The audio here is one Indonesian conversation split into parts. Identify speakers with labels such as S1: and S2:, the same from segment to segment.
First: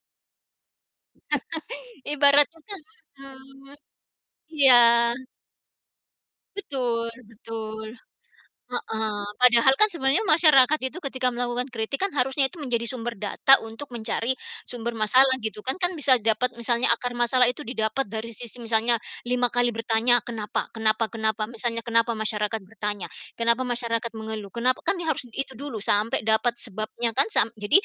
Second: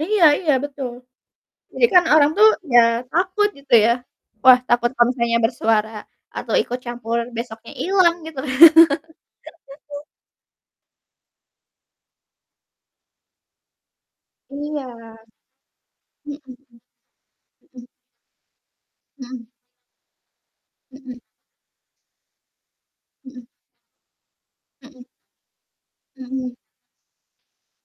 S1: Iya iya, betul. Jadi kan orang tuh,
S2: Ibaratnya
S1: ya takut gitu
S2: mhm,
S1: ya. Wah,
S2: iya.
S1: takut kalau misalnya bersuara atau ikut
S2: Betul
S1: campur besoknya
S2: betul,
S1: ilang, gitu ka
S2: heeh, padahal kan sebenarnya masyarakat itu ketika melakukan kritik kan, harusnya itu menjadi sumber data untuk mencari
S1: Iya,
S2: sumber masalah, gitu kan. Kan bisa
S1: mhm
S2: dapat misalnya akar masalah itu
S1: mhm.
S2: didapat dari sisi misalnya
S1: Mhm.
S2: 5 kali bertanya, kenapa kenapa
S1: Mhm.
S2: kenapa, misalnya kenapa masyarakat bertanya,
S1: Mhm.
S2: kenapa masyarakat mengeluh, kenapa? Kan
S1: Mhm.
S2: nih harus itu dulu, sampai
S1: Mhm.
S2: dapat sebabnya kan, sam jadi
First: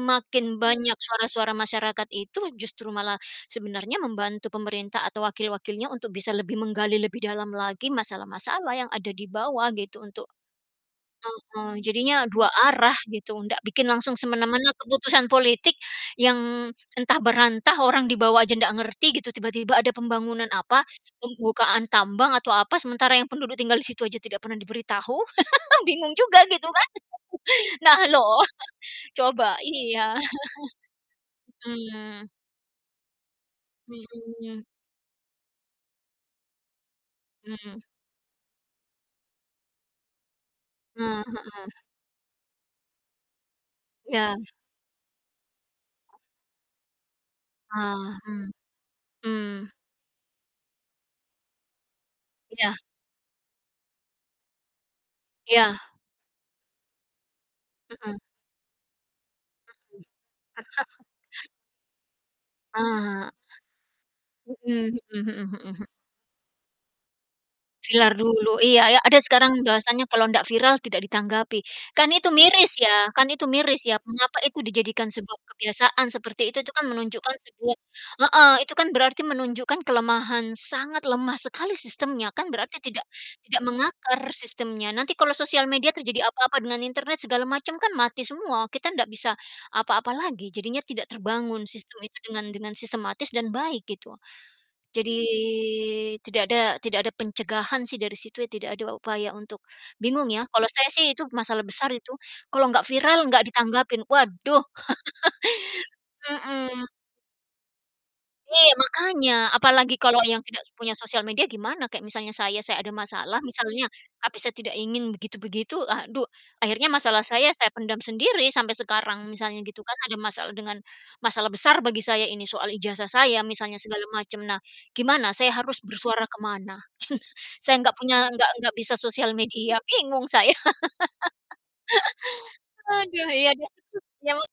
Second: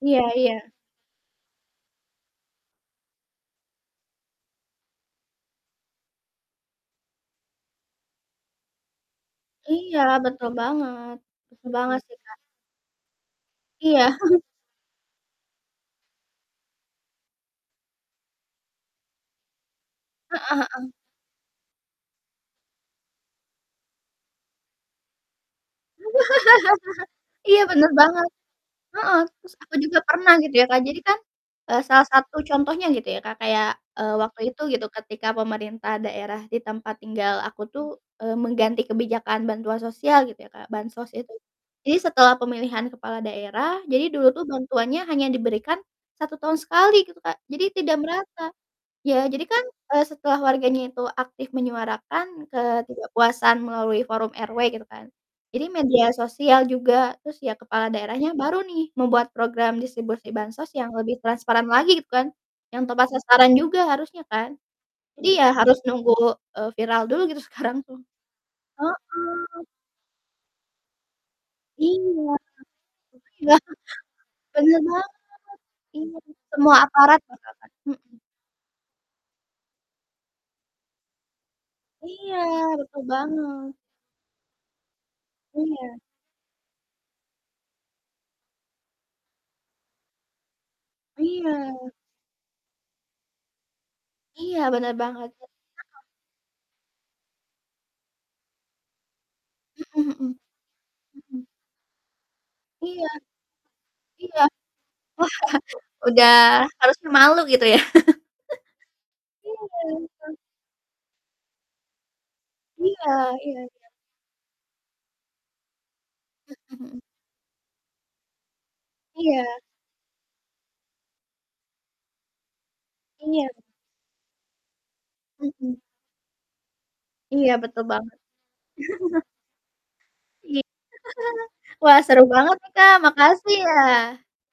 S1: Iya iya.
S2: banyak suara-suara masyarakat itu, justru malah sebenarnya membantu pemerintah atau wakil-wakilnya untuk bisa lebih menggali lebih dalam lagi masalah-masalah yang ada di bawah gitu,
S1: Iya,
S2: untuk
S1: betul banget. Betul
S2: mhm,
S1: banget sih,
S2: jadinya
S1: Kak.
S2: 2 arah gitu, ndak bikin
S1: Iya.
S2: langsung semena-mena keputusan politik yang entah berantah, orang di bawah aja ndak ngerti gitu, tiba-tiba ada pembangunan
S1: Heeh
S2: apa,
S1: heeh.
S2: pembukaan tambang atau apa, sementara yang penduduk tinggal di situ aja tidak pernah diberitahu, bingung juga gitu kan,
S1: Iya, bener
S2: nah
S1: banget,
S2: loh,
S1: heeh, terus
S2: coba,
S1: aku juga
S2: iya.
S1: pernah gitu ya, Kak, jadi kan, eee, salah
S2: Mmm.
S1: satu contohnya gitu ya, Kak, kayak, eee, waktu itu
S2: Mhm.
S1: gitu, ketika pemerintah daerah di tempat tinggal aku
S2: Mmm.
S1: tuh, eee, mengganti kebijakan bantuan sosial gitu ya, Kak,
S2: Eh,
S1: bansos itu,
S2: heeh.
S1: jadi setelah pemilihan kepala daerah jadi dulu
S2: Ya.
S1: tuh bantuannya hanya diberikan 1 tahun sekali, gitu, Kak, jadi tidak
S2: Nah, hmm.
S1: merata. Ya, jadi kan,
S2: Mmm.
S1: eee, setelah warganya itu aktif menyuarakan
S2: Iya.
S1: ketidakpuasan melalui forum RW gitu kan, jadi
S2: Iya.
S1: media sosial juga, terus ya, kepala
S2: Mhm.
S1: daerahnya baru nih, membuat program
S2: Mhm.
S1: distribusi bansos yang lebih transparan lagi, gitu kan,
S2: Ah
S1: yang tepat
S2: hah.
S1: sasaran juga harusnya kan.
S2: Mhm
S1: Jadi
S2: mhm
S1: ya,
S2: mhm
S1: harus
S2: mhm.
S1: nunggu, eee, viral dulu gitu sekarang tuh.
S2: Viral dulu, iya iya, ada sekarang
S1: Heeh.
S2: bahasanya kalau ndak viral, tidak ditanggapi,
S1: Iya.
S2: kan itu
S1: Oh,
S2: miris ya kan itu
S1: iya,
S2: miris ya, mengapa itu
S1: benar
S2: dijadikan
S1: banget,
S2: sebuah kebiasaan
S1: iya,
S2: seperti itu itu
S1: semua
S2: kan
S1: aparat
S2: menunjukkan
S1: merasakan.
S2: sebuah
S1: Mhm.
S2: heeh, itu kan berarti menunjukkan kelemahan, sangat lemah sekali sistemnya
S1: Iya,
S2: kan, berarti
S1: betul
S2: tidak tidak
S1: banget.
S2: mengakar sistemnya. Nanti kalau sosial media
S1: Iya.
S2: terjadi apa-apa dengan internet, segala macam, kan mati semua, kita ndak bisa apa-apa lagi. Jadinya tidak terbangun
S1: Iya.
S2: sistem itu dengan dengan sistematis dan baik, gitu.
S1: Iya, bener
S2: Jadi
S1: banget. [unintelligible]
S2: tidak ada tidak ada pencegahan sih dari situ. Tidak ada upaya untuk
S1: Mhm
S2: bingung
S1: mhm,
S2: ya, kalau saya sih, itu
S1: mhm.
S2: masalah besar itu, kalau gak
S1: Iya,
S2: viral, gak ditanggapin,
S1: iya.
S2: waduh.
S1: Udah
S2: Mhm.
S1: harusnya malu gitu, ya.
S2: Iya, makanya,
S1: Iya,
S2: apalagi kalau
S1: kan.
S2: yang tidak punya sosial media gimana? Kayak misalnya saya, saya ada
S1: Iya
S2: masalah
S1: iya iya.
S2: misalnya, tapi saya tidak ingin begitu-begitu, aduh, akhirnya
S1: Mhm.
S2: masalah saya, saya pendam sendiri sampai sekarang
S1: Iya.
S2: misalnya, gitu kan. Ada masalah dengan masalah besar bagi saya, ini soal ijazah saya
S1: Iya.
S2: misalnya, segala macam, nah, gimana saya
S1: Mhm.
S2: harus bersuara ke mana?
S1: Iya,
S2: Saya
S1: betul
S2: gak
S1: banget.
S2: punya gak gak bisa sosial media, bingung saya.
S1: Iy wah, seru banget nih, Kak,
S2: Aduh, iya,
S1: makasih
S2: deh,
S1: ya.
S2: ya mak